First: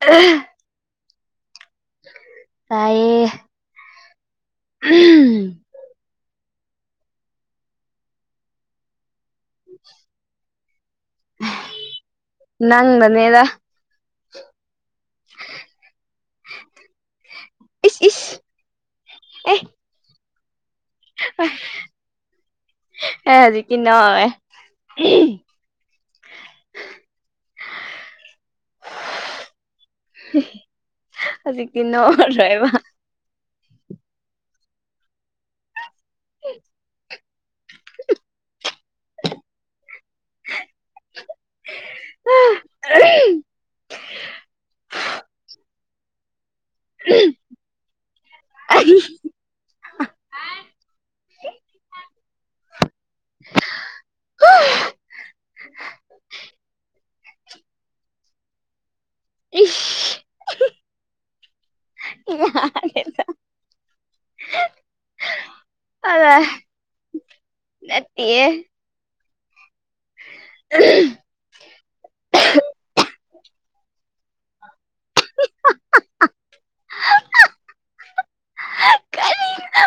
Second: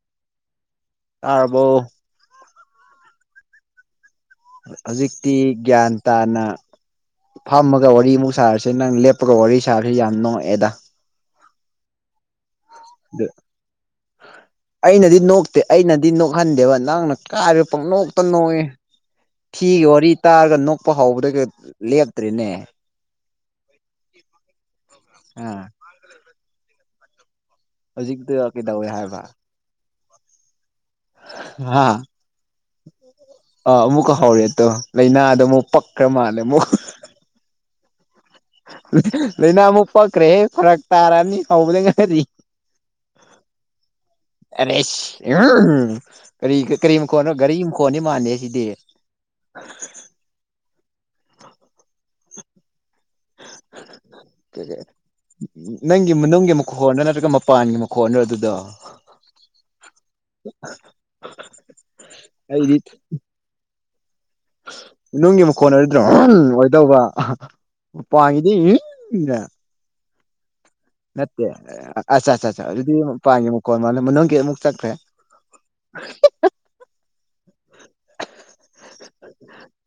ꯑ ꯑꯥꯔꯕꯣ ꯇꯥꯏꯌꯦ ꯍꯧꯖꯤꯛꯇꯤ ꯒ꯭ꯌꯥꯟ ꯇꯥꯅ ꯐꯝꯃꯒ ꯋꯥꯔꯤ ꯑꯃꯨꯛ ꯁꯥꯔꯁꯦ ꯅꯪꯦꯞ ꯄ ꯋꯥꯔꯤꯔꯤ ꯁꯥꯥ ꯌꯥꯝꯅꯣ ꯑꯦꯗꯥ ꯅꯪ ꯃꯅꯦꯗ ꯑꯩꯅꯗꯤ ꯅꯣꯛꯇꯦ ꯑꯩꯅꯗꯤ ꯅꯣꯛꯍꯟꯗꯦꯕ ꯅꯪꯅ ꯀꯥꯏꯔꯦ ꯏꯁ ꯄꯪꯅꯣꯛꯇ ꯏꯁ ꯅꯣꯛꯏꯦ ꯑꯦ ꯊꯤꯒ ꯑꯣꯏꯔꯤ ꯇꯒ ꯂꯄ ꯍꯥꯎꯕꯗ ꯀ ꯂꯦꯞꯇ꯭ꯔꯔꯤꯅꯦ ꯑꯦ ꯍꯧꯖꯤꯛꯇꯤ ꯅꯣꯛꯑꯣꯏ ꯑꯥ ꯍꯧꯖꯤꯛꯇꯛꯇ ꯀꯩꯗꯧꯋꯦ ꯍꯥꯏꯕ ꯍꯧꯖꯤꯛ ꯍꯥ ꯀꯟꯅꯗ ꯍꯥꯏꯕ ꯑꯥ ꯑꯃꯨꯛꯀ ꯍꯧꯔꯦ ꯑꯗꯣ ꯂꯥꯏꯅꯥꯗꯣ ꯑꯃꯨꯛ ꯄꯛꯈ꯭ꯔ ꯃꯥꯜꯂꯦ ꯑꯃꯨꯛ ꯂꯥꯏꯅꯥ ꯑꯃꯨꯛ ꯄꯛꯈ꯭ꯔꯦꯦ ꯐꯔꯛ ꯇꯥꯔꯑꯅꯤ ꯍꯧꯕꯅꯤ ꯉꯔꯤ ꯑ ꯑꯔꯦ ꯀꯔꯤ ꯀꯔꯤ ꯃꯈꯣꯟꯅꯣ ꯒꯥꯔꯤ ꯃꯈꯣꯅꯤ ꯃꯥꯟꯅꯦ ꯁꯤꯗꯤ ꯑ [inaudible] ꯅꯪ ꯅꯦ ꯃꯨ ꯍꯣ ꯅ ꯃꯄꯥꯟꯒꯤ ꯃꯈꯣꯟꯅ ꯑꯗꯨꯗ ꯏꯁ ꯑꯩꯠ ꯅꯨꯡꯒꯤ ꯃꯈ ꯀꯣꯟꯅꯔꯗ꯭ꯔꯣ ꯑꯣꯏꯗꯧꯕ ꯅꯠꯇꯤꯌꯦ ꯎꯞꯗꯦ ꯏ ꯅꯠꯇꯦ ꯑꯆꯥ ꯑꯆꯥꯆꯥ ꯑꯗꯨꯗꯤ ꯄꯥꯡꯉꯦ ꯃꯨꯛ ꯀꯣꯟ ꯃꯥꯜ ꯅꯪꯒꯤꯦ ꯑꯃꯨꯛ ꯆꯠꯈ꯭ꯔꯦ [unintelligible] ꯀꯔꯤꯅꯣ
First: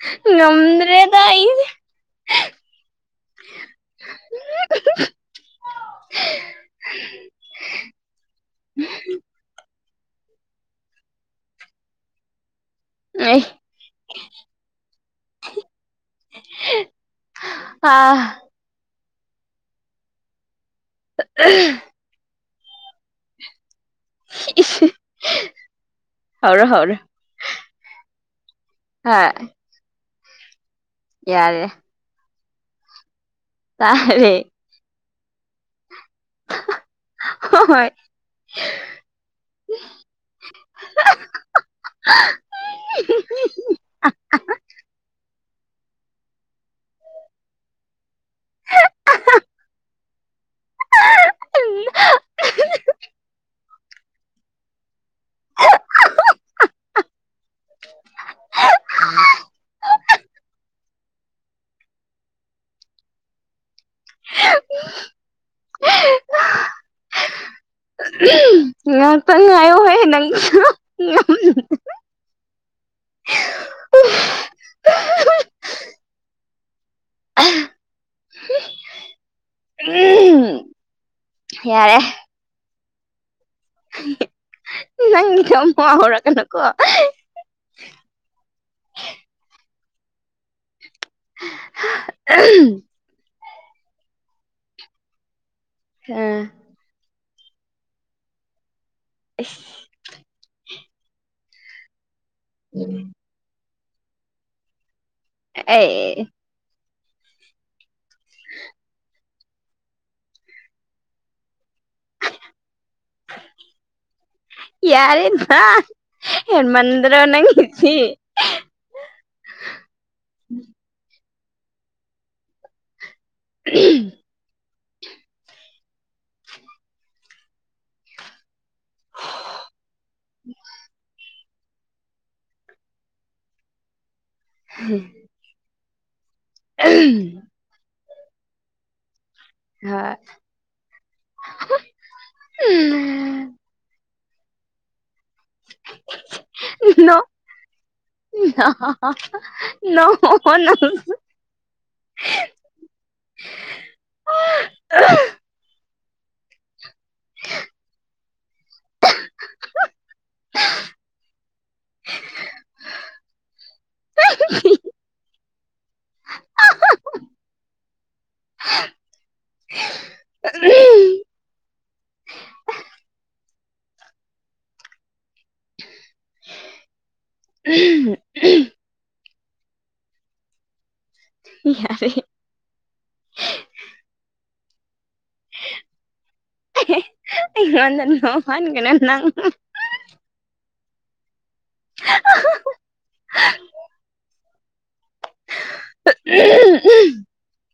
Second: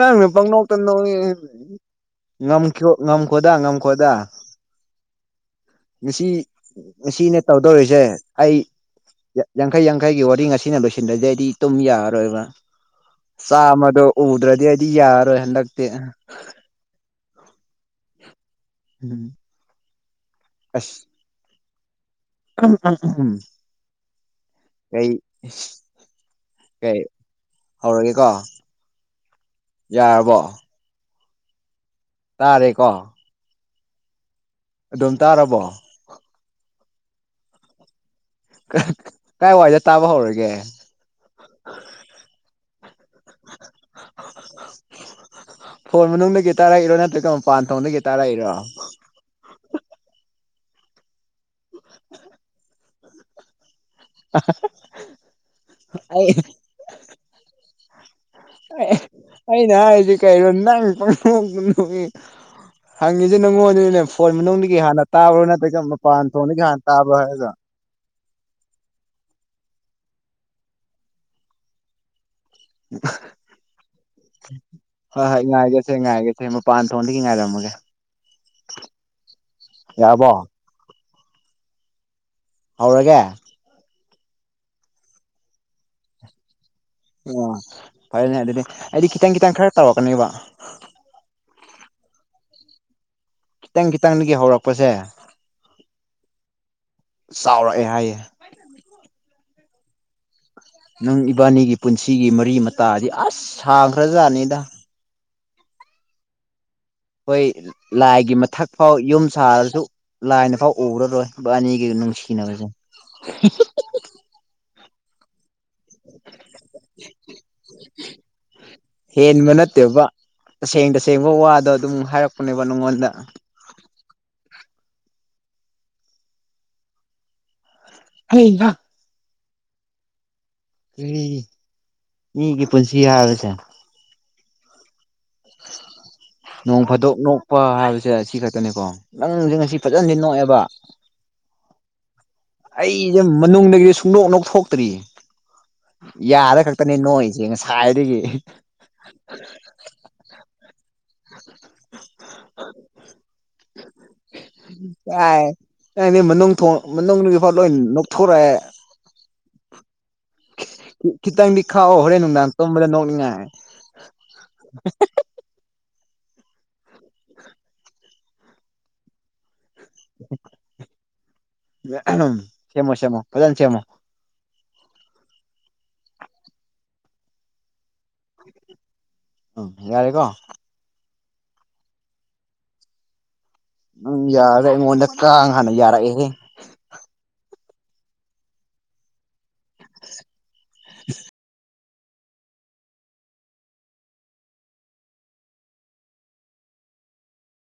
ꯎ ꯌꯥ ꯄꯪ ꯅꯧꯇ ꯉꯝꯗ꯭ꯔꯦꯗ ꯑꯩ ꯉꯝꯈꯣ ꯉꯝꯈꯣꯗꯥ ꯉꯝꯈꯣꯗꯥ ꯉꯁꯤ ꯉꯁꯤꯅꯦ ꯇꯧꯗꯧꯔꯤꯁꯦ ꯑꯩ ꯌꯥꯡꯈꯩ ꯌꯥꯡꯈꯩꯒꯤ ꯋꯥꯔꯤ ꯑꯁꯤꯅ ꯂꯣꯏꯁꯤꯟꯗꯁꯦ ꯑꯩꯗꯤ ꯇꯨꯝ ꯌꯥꯔꯔꯣꯏꯕ ꯑꯩ ꯆꯥꯃꯗꯣ ꯎꯗ꯭ꯔꯗꯤ ꯑꯩꯗꯤ ꯌꯥꯔꯔꯣꯏ ꯍꯟꯗꯛꯇꯤ ꯑꯥ ꯎꯝ [unintelligible] ꯎꯝ ꯎꯝ ꯎ ꯎꯝ ꯏꯁ ꯀꯩ ꯍꯧꯔꯣ ꯍꯧꯔꯣ ꯀꯩ ꯍꯧꯔꯒꯦ ꯀꯣ ꯍꯥ ꯌꯥꯔꯕꯣ ꯌꯥꯔꯦ ꯇꯥꯔꯦꯀꯣ ꯇꯥꯔꯦ ꯑꯗꯨꯝ ꯇꯥꯔꯕꯣ ꯍ ꯍꯣꯏ ꯀꯥꯏ ꯋꯥꯏꯗꯦ ꯇꯥꯕ ꯍꯧꯔꯒꯦ [unintelligible] ꯐꯣꯟ ꯃꯅꯨꯡꯗꯒꯤ ꯇꯥꯔꯛꯏꯔꯣ ꯅꯠꯇ꯭ꯔꯒ ꯃꯄꯥꯟ ꯊꯣꯡꯗꯒꯤ ꯇꯥꯔꯛꯏꯔꯣ ꯎ [unintelligible] ꯑꯅ ꯍꯥꯏꯗꯤ ꯀꯩꯔꯣ ꯅꯪ ꯄꯪꯊꯣꯛ ꯄꯊꯣꯛꯉ ꯍꯪꯉꯁꯤꯦ ꯅꯪꯉꯣꯟꯗꯅꯦ ꯐꯣꯏ ꯃꯅꯨꯡꯗꯒꯤ ꯍꯥꯟꯅ ꯇꯥꯕ꯭ꯔꯥ ꯅꯠꯇ꯭ꯔꯒ ꯃꯄꯥꯟ ꯊꯣꯡꯗꯒꯤ ꯍꯥꯟꯅ ꯇꯥꯕ꯭ꯔꯥ ꯍꯥꯏꯔꯒ ꯉꯥꯛꯇꯪ ꯉꯥꯏꯌꯣ ꯍꯣꯏ ꯅꯪ ꯍ ꯍ ꯏ ꯉꯒꯦꯁ ꯉꯥꯏꯒꯦ ꯃ ꯄꯥꯟ ꯊꯣꯡꯗꯒꯤ ꯉꯥꯏꯔꯝꯃꯒꯦ ꯌꯥꯔꯕꯣ ꯌꯥꯔꯦ ꯍꯧꯔꯒꯦ ꯅꯪ ꯅꯤꯡ ꯊ ꯃꯍꯍꯔ ꯀꯅꯀꯣ ꯑꯣ ꯐꯔꯅꯦ ꯑꯗꯨꯗꯤ ꯍꯥꯏꯗꯤ ꯈꯤꯇꯪ ꯈꯤꯇꯪ ꯈꯔ ꯇꯧꯔꯛꯀꯅꯦꯕ ꯎ ꯈꯤꯇꯪ ꯈꯤꯇꯪꯗꯒꯤ ꯍꯧꯔꯛꯄꯁꯦ ꯑꯥ ꯆꯥꯎꯔꯛꯑꯦ ꯍꯥꯏꯌꯦꯦ ꯇꯥꯠꯠ [inaudible] ꯅꯪ ꯏꯕꯥꯅꯤꯒꯤ ꯄꯨꯟꯁꯤꯒꯤ ꯃꯔꯤ ꯃꯇꯥꯗꯤ ꯑꯁ ꯁꯥꯥꯡꯈ꯭ꯔꯖꯥꯠꯅꯤꯗ ꯑꯦ ꯑꯩꯣꯏ ꯂꯥꯏꯒꯤ ꯃꯊꯛ ꯐꯥꯎ ꯌꯨꯝ ꯁꯥꯔꯁꯨ ꯂꯥꯏꯅ ꯐꯥꯎ ꯎꯔꯔꯣꯏ ꯑꯅꯤꯒꯤ ꯅꯪꯁꯤꯒ ꯅꯕꯖ ꯌꯥꯔꯦꯃ ꯌꯥꯝ ꯃꯗ꯭ꯔꯣ ꯅꯪꯁꯤ ꯍꯦꯟꯕ ꯅꯠꯇꯦꯕ ꯇꯁꯦꯡ ꯇꯁꯦꯡꯕ ꯋꯥꯗꯣ ꯑꯗꯨꯝ ꯍꯥꯏꯔꯛꯄꯅꯦꯕ ꯅꯉꯣꯟꯗ ꯑꯍꯝ [inaudible] ꯑꯔꯒ ꯎꯝ ꯃꯤ ꯀ ꯄꯨꯟꯁꯤ ꯌꯥꯔꯁ ꯎꯝ ꯅꯣꯡ ꯐꯥꯗꯣꯛ ꯅꯣꯛꯄ ꯍꯥꯏꯕꯁꯦ ꯑꯁꯤ ꯈꯛꯇꯅꯤꯀꯣ ꯅꯪꯁꯦ ꯉꯁꯤ ꯐꯖꯅꯁꯤ ꯍꯣꯏ ꯅꯣꯛꯑꯦꯕ ꯑꯩꯁꯦ ꯃꯅꯨꯡꯗꯒꯤꯗꯤ ꯁꯨꯡꯗꯣꯛꯅꯣꯛ ꯊꯣꯛꯇ꯭ꯔꯤꯌꯦ ꯠ [inaudible] ꯅꯣꯛ ꯉꯁꯥꯏꯗꯒꯤ ꯑꯣ ꯅꯪ [inaudible] ꯇꯥꯏ ꯌꯥꯅꯦ ꯃꯅꯨꯡ ꯊ ꯃꯅꯨꯡꯒꯤꯐꯥꯎ ꯂꯣꯏ ꯅꯣꯛꯊꯣꯔꯛꯑꯦ ꯈꯤꯇꯪꯗꯤ ꯈꯥꯛꯑꯣ ꯍꯣꯔꯦꯟ ꯅꯨꯡꯗꯥꯡ ꯇꯣꯝꯕꯗ ꯅꯣꯛꯅꯤꯡꯉꯥꯏ ꯍꯥ [inaudible] ꯑꯍꯝ ꯁꯦꯝꯃꯣ ꯁꯦꯝꯃꯣ ꯐꯥꯖꯅ ꯁꯦꯝꯃꯣ ꯎꯝ [inaudible] ꯎꯝ ꯌꯥꯔꯦꯀꯣ ꯌꯥ ꯌꯥꯔꯦ ꯎꯝ ꯌꯥꯔꯔꯦ ꯑꯩꯉꯣꯟꯗ ꯀꯥꯡ ꯍꯥꯟꯅ ꯌꯥꯔꯛꯑꯦ ꯅꯤꯣꯒꯅꯦꯪ ꯇꯥ [inaudible] ꯍꯑꯍꯑꯍꯥ [inaudible] ꯑꯍꯝ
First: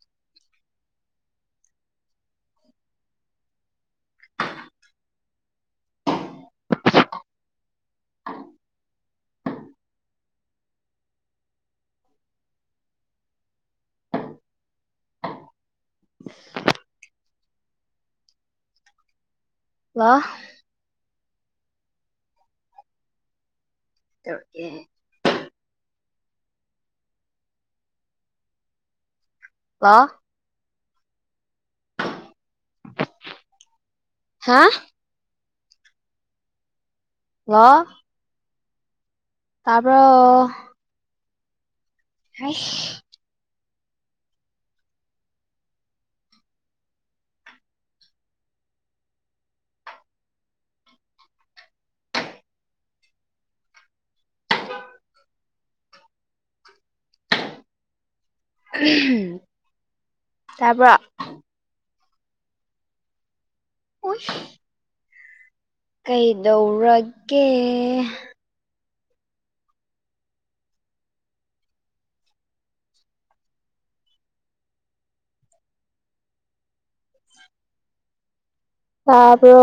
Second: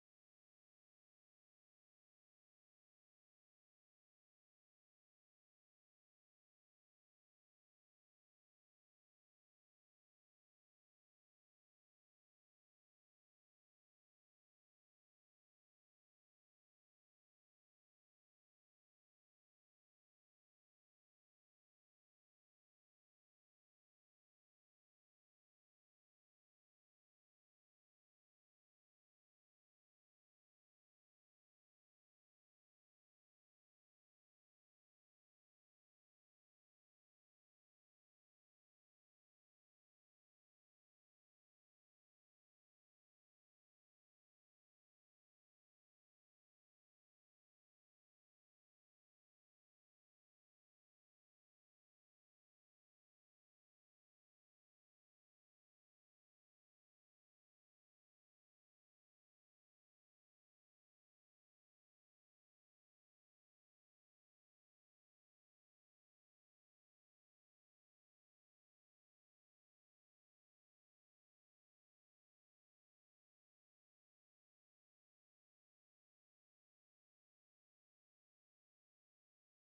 ꯇꯔꯠ꯭ [inaudible] ꯑ ꯋꯥ ꯇꯀꯦ ꯀ ꯍꯥ ꯋꯥ ꯇꯥꯕ꯭ꯔꯣ ꯍ ꯑꯍꯝ ꯇꯔꯄ ꯎꯏ ꯀꯩꯗꯧꯔꯒꯦ ꯇꯥꯕ꯭ꯔꯣ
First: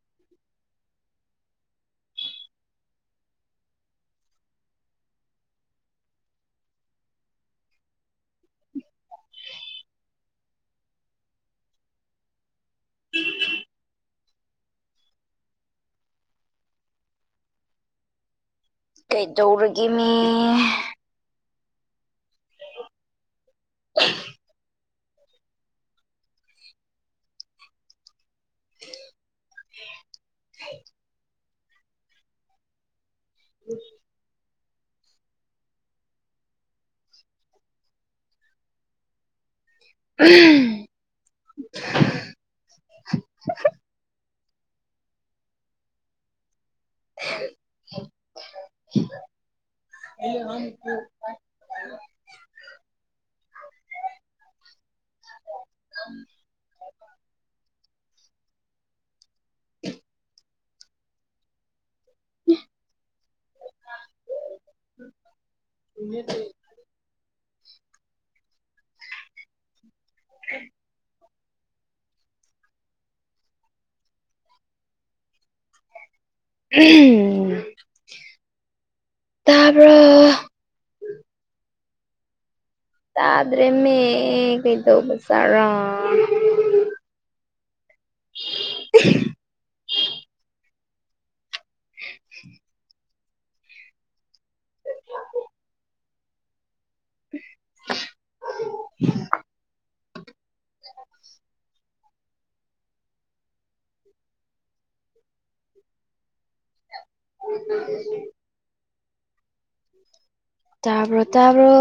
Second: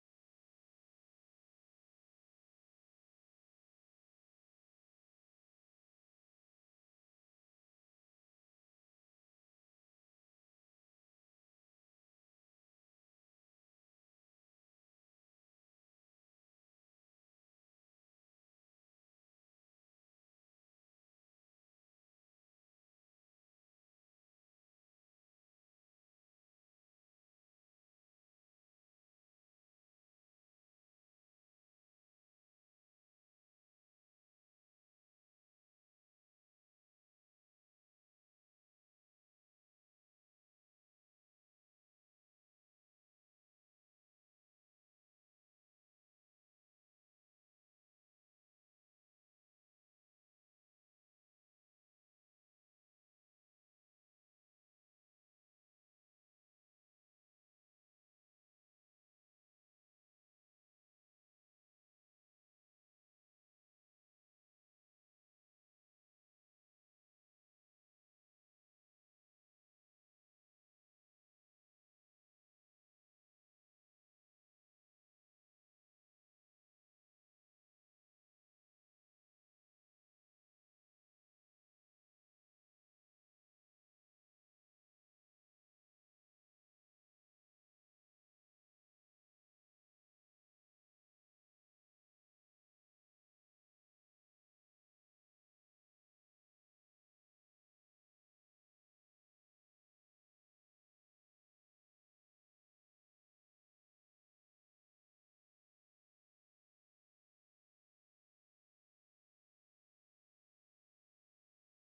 ꯎ [inaudible] [inaudible] ꯀꯩꯗꯧꯔꯒꯦ ꯃꯤ ꯑꯍꯝ [inaudible] ꯑ ꯍ [unintelligible] ꯎ ꯇꯥꯕ꯭ꯔꯣ ꯇꯥꯗ꯭ꯔꯦꯃꯦ ꯀꯩꯗꯧꯕ ꯆꯥꯔꯥ [unintelligible] [unintelligible] [inaudible] ꯑ [unintelligible] ꯇꯥꯕ꯭ꯔꯣ ꯇꯥꯕ꯭ꯔꯣ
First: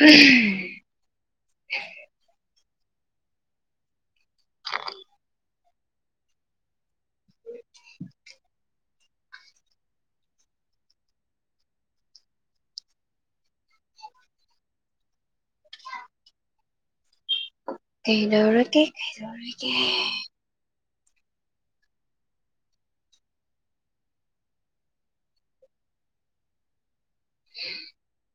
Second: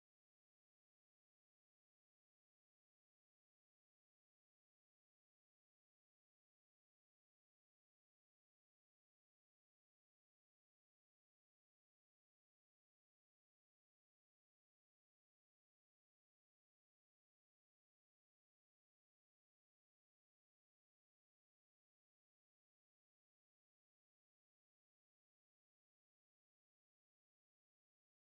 ꯎ ꯀꯩꯗꯧꯔ ꯀꯦ ꯀꯩꯗꯧꯔ ꯀꯦ ꯎꯝ